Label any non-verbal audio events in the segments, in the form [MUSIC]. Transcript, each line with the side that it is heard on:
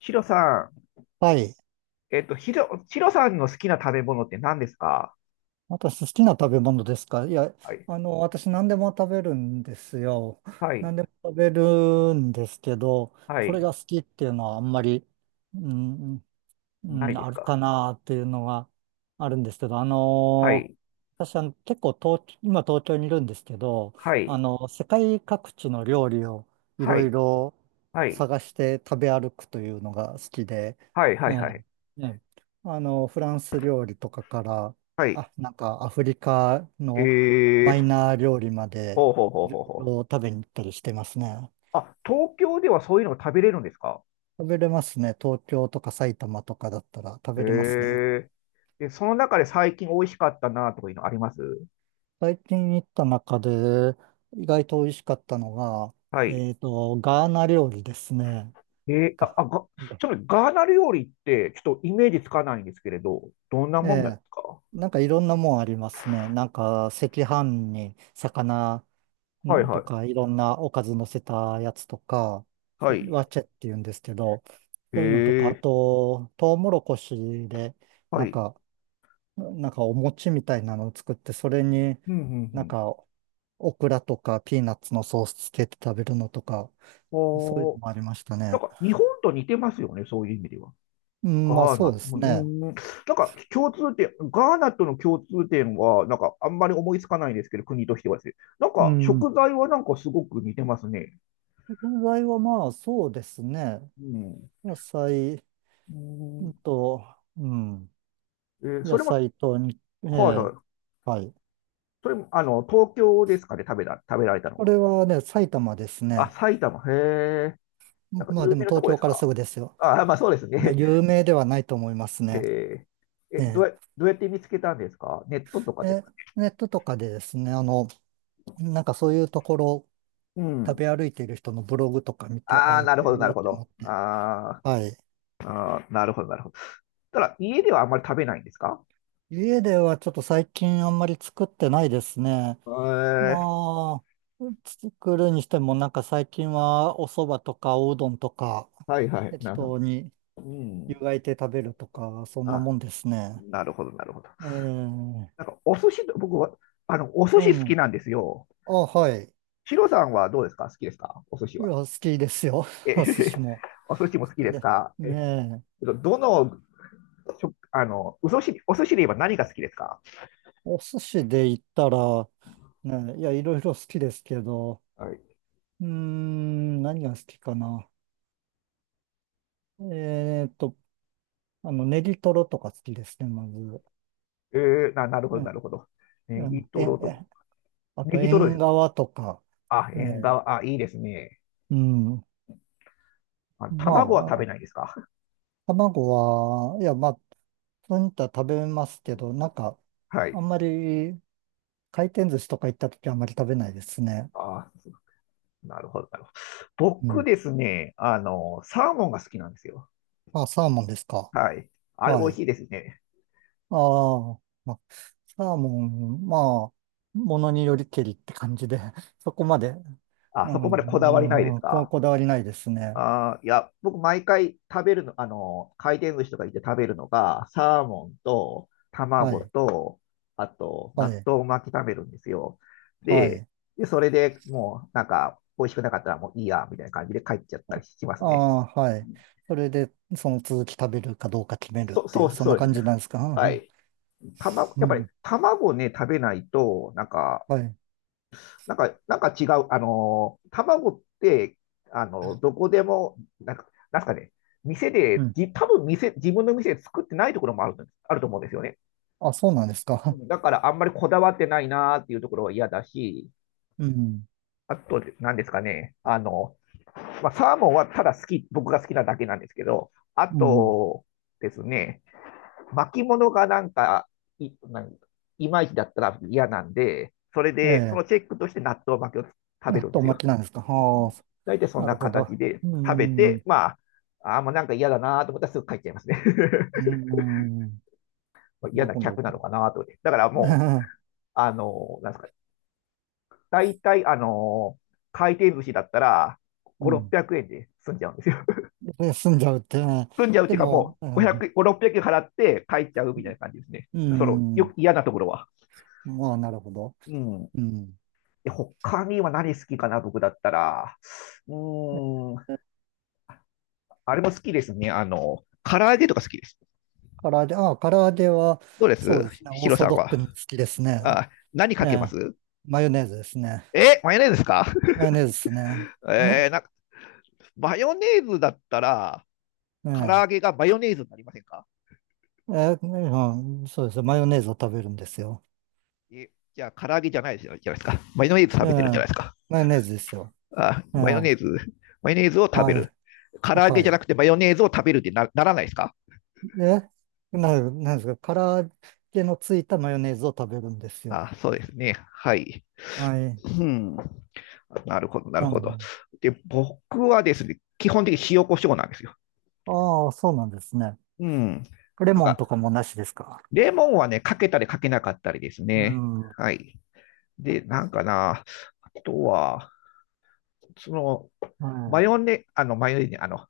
left: ヒロさん、
right: はい。
left: ヒロさんの好きな食べ物って何ですか？
right: 私、好きな食べ物ですか？いや、
left: はい。
right: 私、何でも食べるんですよ。[LAUGHS]
left: はい。
right: 何でも食べるんですけど、
left: は
right: これ
left: い。
right: が好きっていうのはあんまり、うん、う
left: ない
right: ん、
left: で
right: あ
left: す
right: る
left: か？
right: かなっていうのがあるんですけど、
left: はい。
right: 私は結構今東京にいるんですけど、
left: はい。
right: 世界各地の料理をい
left: は
right: ろい
left: い。
right: ろ
left: はい。
right: 探して食べ歩くというのが好きで、
left: はい。は
right: え
left: い。はい。
right: え、ええ、フランス料理とかから、
left: はい。
right: あ、なんかアフリカの
left: え
right: マイ
left: ー、
right: ナー料理まで
left: ほうほうほう
right: いろい
left: ほうほう。
right: ろ食べに行ったりしてますね。
left: あ、東京ではそういうのが食べれるんですか？
right: 食べれますね。東京とか埼玉とかだったら食
left: え
right: べれますね。
left: ー、で、その中で最近美味しかったなとかいうのあります？
right: 最近行った中で意外と美味しかったのが、
left: はい。
right: ガーナ料理ですね。
left: えー、
right: がが
left: ちなみにガーナ料理って、ちょっとイメージつかないんですけれど、どんな
right: え
left: もんなんで
right: え、
left: すか？
right: なんかいろんなもんありますね。なんか赤飯に魚
left: はい
right: ん
left: は
right: と
left: い。
right: かいろんなおかず乗せたやつとか、そ
left: は
right: れ
left: い。
right: ワチェって言うんですけど、
left: え
right: そういうのとか、あ
left: ー、
right: と、トウモロコシで、
left: は
right: なん
left: い。
right: か、なんかお餅みたいなのを作って、それに
left: うんうんう
right: なん
left: ん。
right: かオクラとかピーナッツのソースつけて食べるのとか、そういうの
left: おー。
right: もありました
left: なん
right: ね。
left: か日本と似てますよね、そういう意味では。
right: うん、まあ
left: ガーナ、
right: そうです
left: う
right: ね。
left: ん、なんか共通点、ガーナとの共通点は、なんかあんまり思いつかないんですけど、国としてはですね。なん
right: う
left: か
right: ん。
left: 食材はなんかすごく似てますね。
right: 食材はまあそうですね。
left: うん。
right: 野菜
left: うん。
right: と、うん。
left: そ
right: 野
left: れも、
right: 菜とに、え
left: はいは
right: え、
left: い。
right: はい。
left: それも、あの、東京ですかね、食べられたの
right: こ
left: は。
right: れはね、埼玉です
left: あ、
right: ね。
left: 埼玉、へえ。なんか
right: まあ
left: 有
right: でも
left: 名なと
right: 東
left: こで
right: 京
left: す
right: から
left: か？
right: すぐですよ。
left: あ、まあそうです
right: いや、
left: ね。
right: 有名ではないと思います
left: [LAUGHS]
right: ね。
left: えー
right: え
left: え、
right: え。
left: どうやって見つけたんですか？ネットとかです
right: え、
left: か？
right: ネットとかでですね、なんかそういうところ、
left: う
right: 食
left: ん。
right: べ歩いている人のブログとか見て、あ、
left: ああ、
right: 行っ
left: なる
right: て
left: ほど、
right: み
left: な
right: よ
left: る
right: うっ
left: ほ
right: て思
left: ど。
right: って。
left: あ
right: はい。
left: ーあー、なるほど、なるほど。ただ、家ではあんまり食べないんですか？
right: 家ではちょっと最近あんまり作ってないですね。
left: えー、
right: まあ、作るにしても、なんか最近はお蕎麦とかおうどんとか、
left: はいはい、な
right: 適
left: るほど。
right: 当に
left: う
right: 湯
left: ん。
right: がいて食べるとか、そんな
left: あ、
right: もんですね。
left: なるほど、なるほど。
right: え
left: なん
right: え、
left: か、お寿司と、僕は、あの、お寿
right: う
left: 司好き
right: ん。
left: なんですよ。
right: あ、はい。
left: ヒロさんはどうですか？好きですか？お寿司
right: いや、
left: は。
right: 好きですよ。
left: え、
right: [LAUGHS] お寿司
left: [LAUGHS]
right: も。好
left: お寿司も好き
right: き
left: です
right: で。
left: か？え、
right: ねえ。
left: どの、食あの、お寿司で言えば何が好きですか？
right: お寿司で言ったら、ねえ、いや、いろいろ好きですけど、
left: はい。
right: うーん、何が好きかな。えーっと、ネギトロとか好きですね、まず。
left: えなるほ
right: う
left: ど、な
right: ん、
left: るほど。ネ
right: う
left: ギ
right: ん、
left: トロとか。
right: あ
left: ネ
right: と、
left: ギトロで
right: 縁
left: す。
right: 側とか、
left: あ、
right: え
left: 縁
right: ー
left: 側、あ、いいですね。
right: うん。
left: あ、
right: ま
left: 卵は食
right: あ、
left: べないですか？
right: 卵は、いや、まあ、そういったら食べますけど、なんか、
left: [LAUGHS] は
right: あん
left: い。
right: まり、回転寿司とか行った時はあんまり食べないですね。
left: あー、なるほど、なるほど。
right: う
left: 僕
right: ん。
left: ですね、あの、サーモンが好きなんですよ。
right: あ、サーモンですか？
left: はい。あれ美
right: は
left: 味
right: い。
left: しいですね。
right: ああ、まあ、サーモン、まあ、ものによりけりって感じで、[LAUGHS] そこまで、
left: あ、
right: う
left: そこまでこだわりないで
right: ん、う
left: す
right: ん、こ、
left: か？
right: こだわりないですね。
left: あー、いや、僕毎回食べるの、あの、回転寿司とか行って食べるのが、サーモンと
right: は
left: 卵
right: い、
left: と、あと、
right: は
left: 納
right: い、
left: 豆巻き食べるんですよ。
right: は
left: で、
right: い。
left: それでもう、なんか、美味しくなかったらもういいや、みたいな感じで帰っちゃったりします
right: あ
left: ね。
right: あ、はい。それで、その続き食べるかどうか決めるっていう、そん
left: そ
right: な
left: うです
right: 感
left: ね。
right: じなんですか？う
left: は
right: ん、
left: い。卵、
right: う
left: やっぱり
right: ん。
left: 卵ね、食べないと、なんか、
right: はい。
left: なんか違う、あのー、卵って、あのー、どこでも、なんか、なんすかね、店
right: う
left: で、
right: ん。
left: じ、多分自分の店で作ってないところもあると思うんですよね。
right: あ、そうなんですか？
left: だから、あんまりこだわってないなーっていうところは嫌だし、
right: [LAUGHS] うん。
left: あと、なんですかね、あの、まあ、サーモンはただ好き、僕が好きなだけなんですけど、あ
right: うん。
left: とですね、巻物がなんか、い、なんいまいちだったら嫌なんで、それ
right: え
left: で、そ
right: え。
left: のチェックとして納豆巻きを食べ
right: 納
left: るんで
right: 豆
left: す
right: 巻
left: よ。
right: きなんですか？ああ、
left: 大体そん
right: な
left: な
right: るほど。
left: 形で
right: う
left: 食べて、
right: ん。
left: まあ、あ、もうなんか嫌だなと思ったらすぐ帰っちゃいますね。
right: うん。な
left: [LAUGHS] 嫌
right: る
left: な
right: ほ
left: 客なの
right: ど。
left: かなと思って。だからもう、
right: [LAUGHS]
left: あの、なんですか、大体、あの、回転寿司だったら、
right: う
left: 5、
right: ん。
left: 600円で済んじゃうんですよ。
right: で、済んじゃうって、ね。
left: [LAUGHS] 済んじゃうっ
right: で
left: ていうか
right: も、
left: もう、
right: うん。
left: 500、5、600円払って帰っちゃうみたいな感じですね。
right: うん。
left: 嫌なところは。
right: まあ、なるほど。
left: うん。
right: うん。
left: で、他には何好きかな、僕だったら。うーん、あれも好きですね。あの、唐揚げとか好きです。
right: 唐揚げ、ああ、唐揚げは、
left: どうで
right: そ
left: す？
right: うですね。オ
left: ヒ
right: ー
left: ロ
right: ソ
left: さん
right: ドック
left: は。
right: に好きですね。
left: あ、何
right: え
left: かけま
right: え、
left: す？
right: マヨネーズですね。
left: え、マヨネーズですか？
right: マヨネーズですね。
left: [LAUGHS]
right: [LAUGHS]
left: なんか、マヨネーズだったら、
right: え
left: 唐揚
right: え、
left: げがマヨネーズになりませんか？
right: ええ、うん、そうですよ。マヨネーズを食べるんですよ。
left: え、じゃあ、唐揚げじゃないじゃないですか。マヨネーズ食
right: ええ、
left: べてるじゃないですか。
right: マヨネーズですよ。
left: あ、
right: ええ、
left: マヨネーズを食べ
right: は
left: る。
right: い、
left: 唐揚げ
right: は
left: じゃなく
right: い。
left: てマヨネーズを食べるってなならないですか？
right: で、な、なんですか、揚げのついたマヨネーズを食べるんですよ。
left: あ、そうですね。はい。
right: はい。
left: うん。なるほど、なる
right: な
left: ほ
right: ん
left: ど。
right: か、
left: で、僕はですね、基本的に塩コショウなんですよ。
right: ああ、そうなんですね。
left: うん。
right: レ
left: なん
right: モンと
left: か、
right: かもなしですか？
left: レモンはね、かけたりかけなかったりです
right: う
left: ね。
right: ん。は
left: はい。で、なんかな、あとは、その、マヨ
right: い。
left: ネ、あの、マヨネ、あの、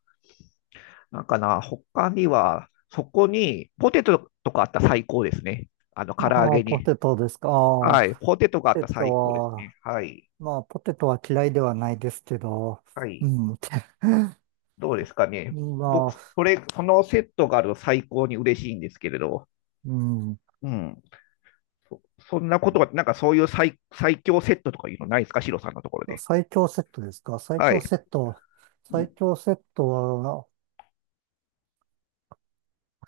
left: なんかな、他には、そこに、ポテトとかあったら最高ですね。あの、唐揚
right: ああ、
left: げ
right: ポ
left: に。
right: テトですか？ああ、ポ
left: はい。ポテトがあっ
right: テ
left: たら
right: ト
left: 最高です
right: は、
left: ね。はい。
right: まあ、ポテトは嫌いではないですけど、
left: は
right: う
left: い。
right: ん。
left: どうですかね。
right: ま
left: 僕、
right: あ、
left: そのセットがあると最高に嬉しいんですけれど。
right: うん。
left: うん。そんなことは、なんかそういう最強セットとかいうのないですか？シロさんのところで。
right: 最強セットですか？最
left: は
right: 強
left: い。
right: セット。最
left: ん、
right: 強セットは、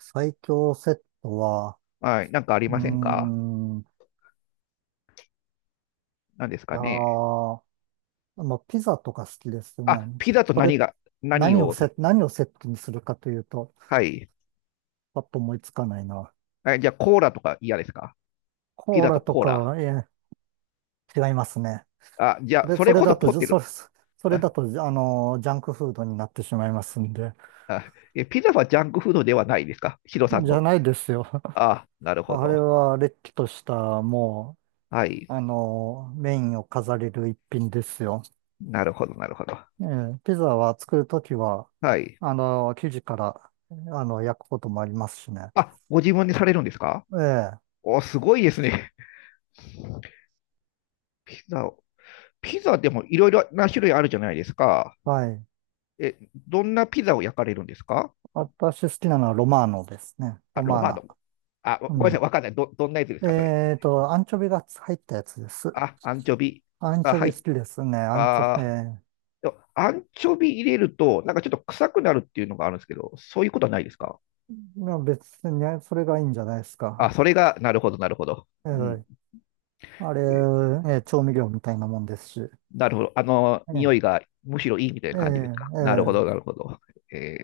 right: 最強セットは、
left: はい。なんかあり
right: うー
left: ませんか？
right: ん、
left: 何です
right: あ
left: かね。
right: あ、まあ、ピザとか好きですね。
left: あ、ピザと
right: これ、
left: 何が、何を？
right: 何をセットにするかというと、
left: はい。
right: パッと思いつかないな。
left: はい、じゃあコーラとか嫌ですか？ピ
right: コー
left: ザと
right: ラと
left: コー
right: か
left: ラ。
right: は、違いますね。
left: あ、じゃ
right: そ
left: あ、
right: れ、
left: そ
right: そ
left: れ
right: れ
left: こそ
right: だと、
left: ポ
right: じゃ
left: テ
right: そ
left: ル。
right: れ、それ
left: あ、
right: だと、じゃあの、ジャンクフードになってしまいますんで。
left: あえ、ピザはジャンクフードではないですか？ヒロさん
right: じゃ
left: の。
right: ないですよ。
left: あ、なるほ
right: あれ
left: ど。
right: は、れっきとした、も
left: はい。
right: う、メインを飾れる一品ですよ。
left: なるほど、なるほど。
right: ええ、ピザは作るときは、
left: はい。
right: 生地から、焼くこともありますしね。
left: あ、ご自分でされるんですか？
right: ええ、
left: お、すごいですね。ピザを。ピザでもいろいろな種類あるじゃないですか。
right: はい。
left: え、どんなピザを焼かれるんですか？
right: 私好きなのはロマーノですね。
left: あ、
right: ロ
left: ロ
right: マー
left: マ
right: ナ。
left: ノ。あ、
right: う
left: ごめんなさい、
right: ん。
left: わかんない。どんなやつですか、それ。
right: アンチョビが入ったやつです。
left: あ、アンチョビ。
right: アン
left: あ、
right: チョ
left: は
right: ビ好き
left: い。
right: ですね。アンチョ、
left: あー、
right: ええ、
left: でもアンチョビ入れると、なんかちょっと臭くなるっていうのがあるんですけど、そういうことはないですか？
right: まあ別にね、それがいいんじゃないです
left: あ、
right: か？
left: それが、なるほど、なるほど。
right: え
left: うん。
right: え、あれ、
left: え、
right: ええ、調味料みたいなもんですし。
left: なるほど。あの、
right: え
left: 匂
right: え、
left: いがむしろいいみたい
right: え
left: な
right: え、
left: 感じですか。
right: え
left: なるほど、な
right: え、
left: るほど。え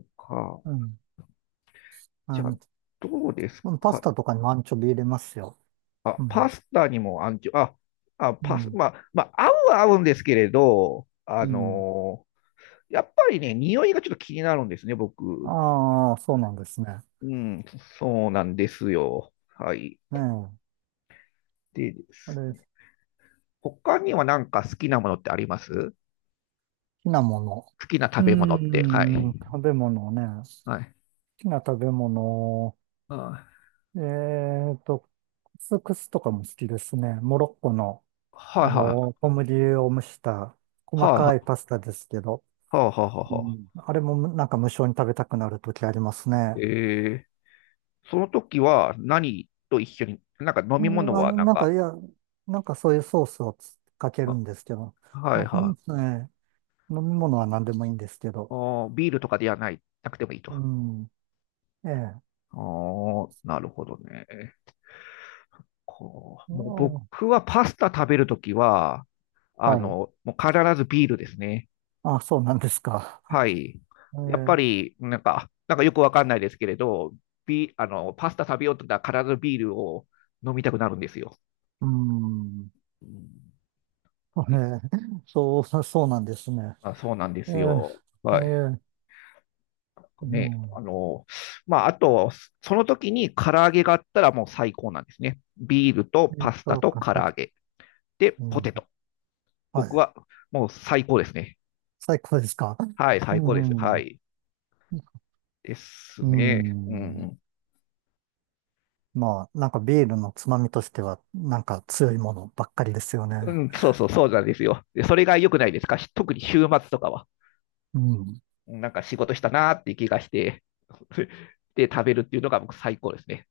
left: ー、か。
right: うん。ア
left: じゃあ、
right: ン
left: どうです
right: うんパス
left: か？
right: タとかにもアンチョビ入れますよ。
left: あ、
right: う
left: パ
right: ん。
left: スタにもアンチョ、
right: う
left: パス、
right: ん。
left: まあ、合うは合うんですけれど、あ
right: うん。
left: のー、やっぱりね、匂いがちょっと気になるんですね、僕。
right: ああ、そうなんですね。
left: うん、そうなんですよ。はい。
right: ねえ。
left: でで
right: あ
left: す
right: れ、好
left: ね、他にはなんか好きなものってあります？
right: きなもの。
left: 好きな
right: う
left: 食べ物っ
right: ー
left: て。は
right: ん、
left: い。
right: 食べ物ね。
left: はい。
right: 好きな食べ物。
left: は
right: えクスクスとかも好きですね。モロッコの、
left: いはいはい。
right: 小麦を蒸した
left: は
right: 細
left: い
right: か
left: は
right: いパスタですけど、
left: いはいはい
right: う
left: は
right: ん、あれもなんか無性に食べたくなるときあります
left: いはいはいはい
right: ね。
left: はい。えー、その時は何と一緒に、なんか飲
right: そ
left: み
right: れ
left: 物
right: は
left: はなん
right: なん
left: か、
right: か、いや、なんかそういうソースをつかける
left: あ、
right: んですけど、
left: はい
right: 飲み、
left: は
right: ええ飲み
left: い。
right: 物は何でもいいんですけ
left: あ
right: ど、
left: ー、ビールとかではない、なくてもいいと。
right: う
left: あ
right: ん、ええ、
left: あ、なるほどね。こ
right: う
left: う、もう
right: ん、
left: 僕はパスタ食べるときは、あ
right: はい。
left: の、もう必ずビールですね。
right: あ、そうなんですか？
left: はい。
right: え
left: やっぱ
right: え、
left: り、なんか、なんかよくわかんないですけれど、あの、パスタ食べようと思ったら必ずビールを飲みたくなるんですよ。
right: うん、
left: うん。
right: え
left: ね、
right: え、そうなんですね。
left: まあ、そうなんで
right: え
left: すよ。
right: え、え
left: はい。
right: え、う
left: ね、あ
right: ん、
left: の、まあ、あと、その時に唐揚げがあったらもう最高なんですね。ビールと
right: えっ
left: パスタ
right: と、
left: と
right: か
left: 唐
right: さ、
left: 揚げ。で、
right: う
left: ポ
right: ん、
left: テト。
right: は
left: 僕
right: い。
left: はもう最高ですね。
right: 最高ですか？
left: はい、
right: う
left: 最高です。は
right: ん、
left: い。です
right: う
left: ね。う
right: ん、
left: ん。
right: まあ、なんかビールのつまみとしては、なんか強いものばっかりですよ
left: う
right: ね。
left: ん、そうそう、そうなんですよ。で、それが良くないですか？し、特に週末とかは。
right: うん。
left: なんか仕事したなーっていう気がして、[LAUGHS] で、食べるっていうのが僕最高ですね。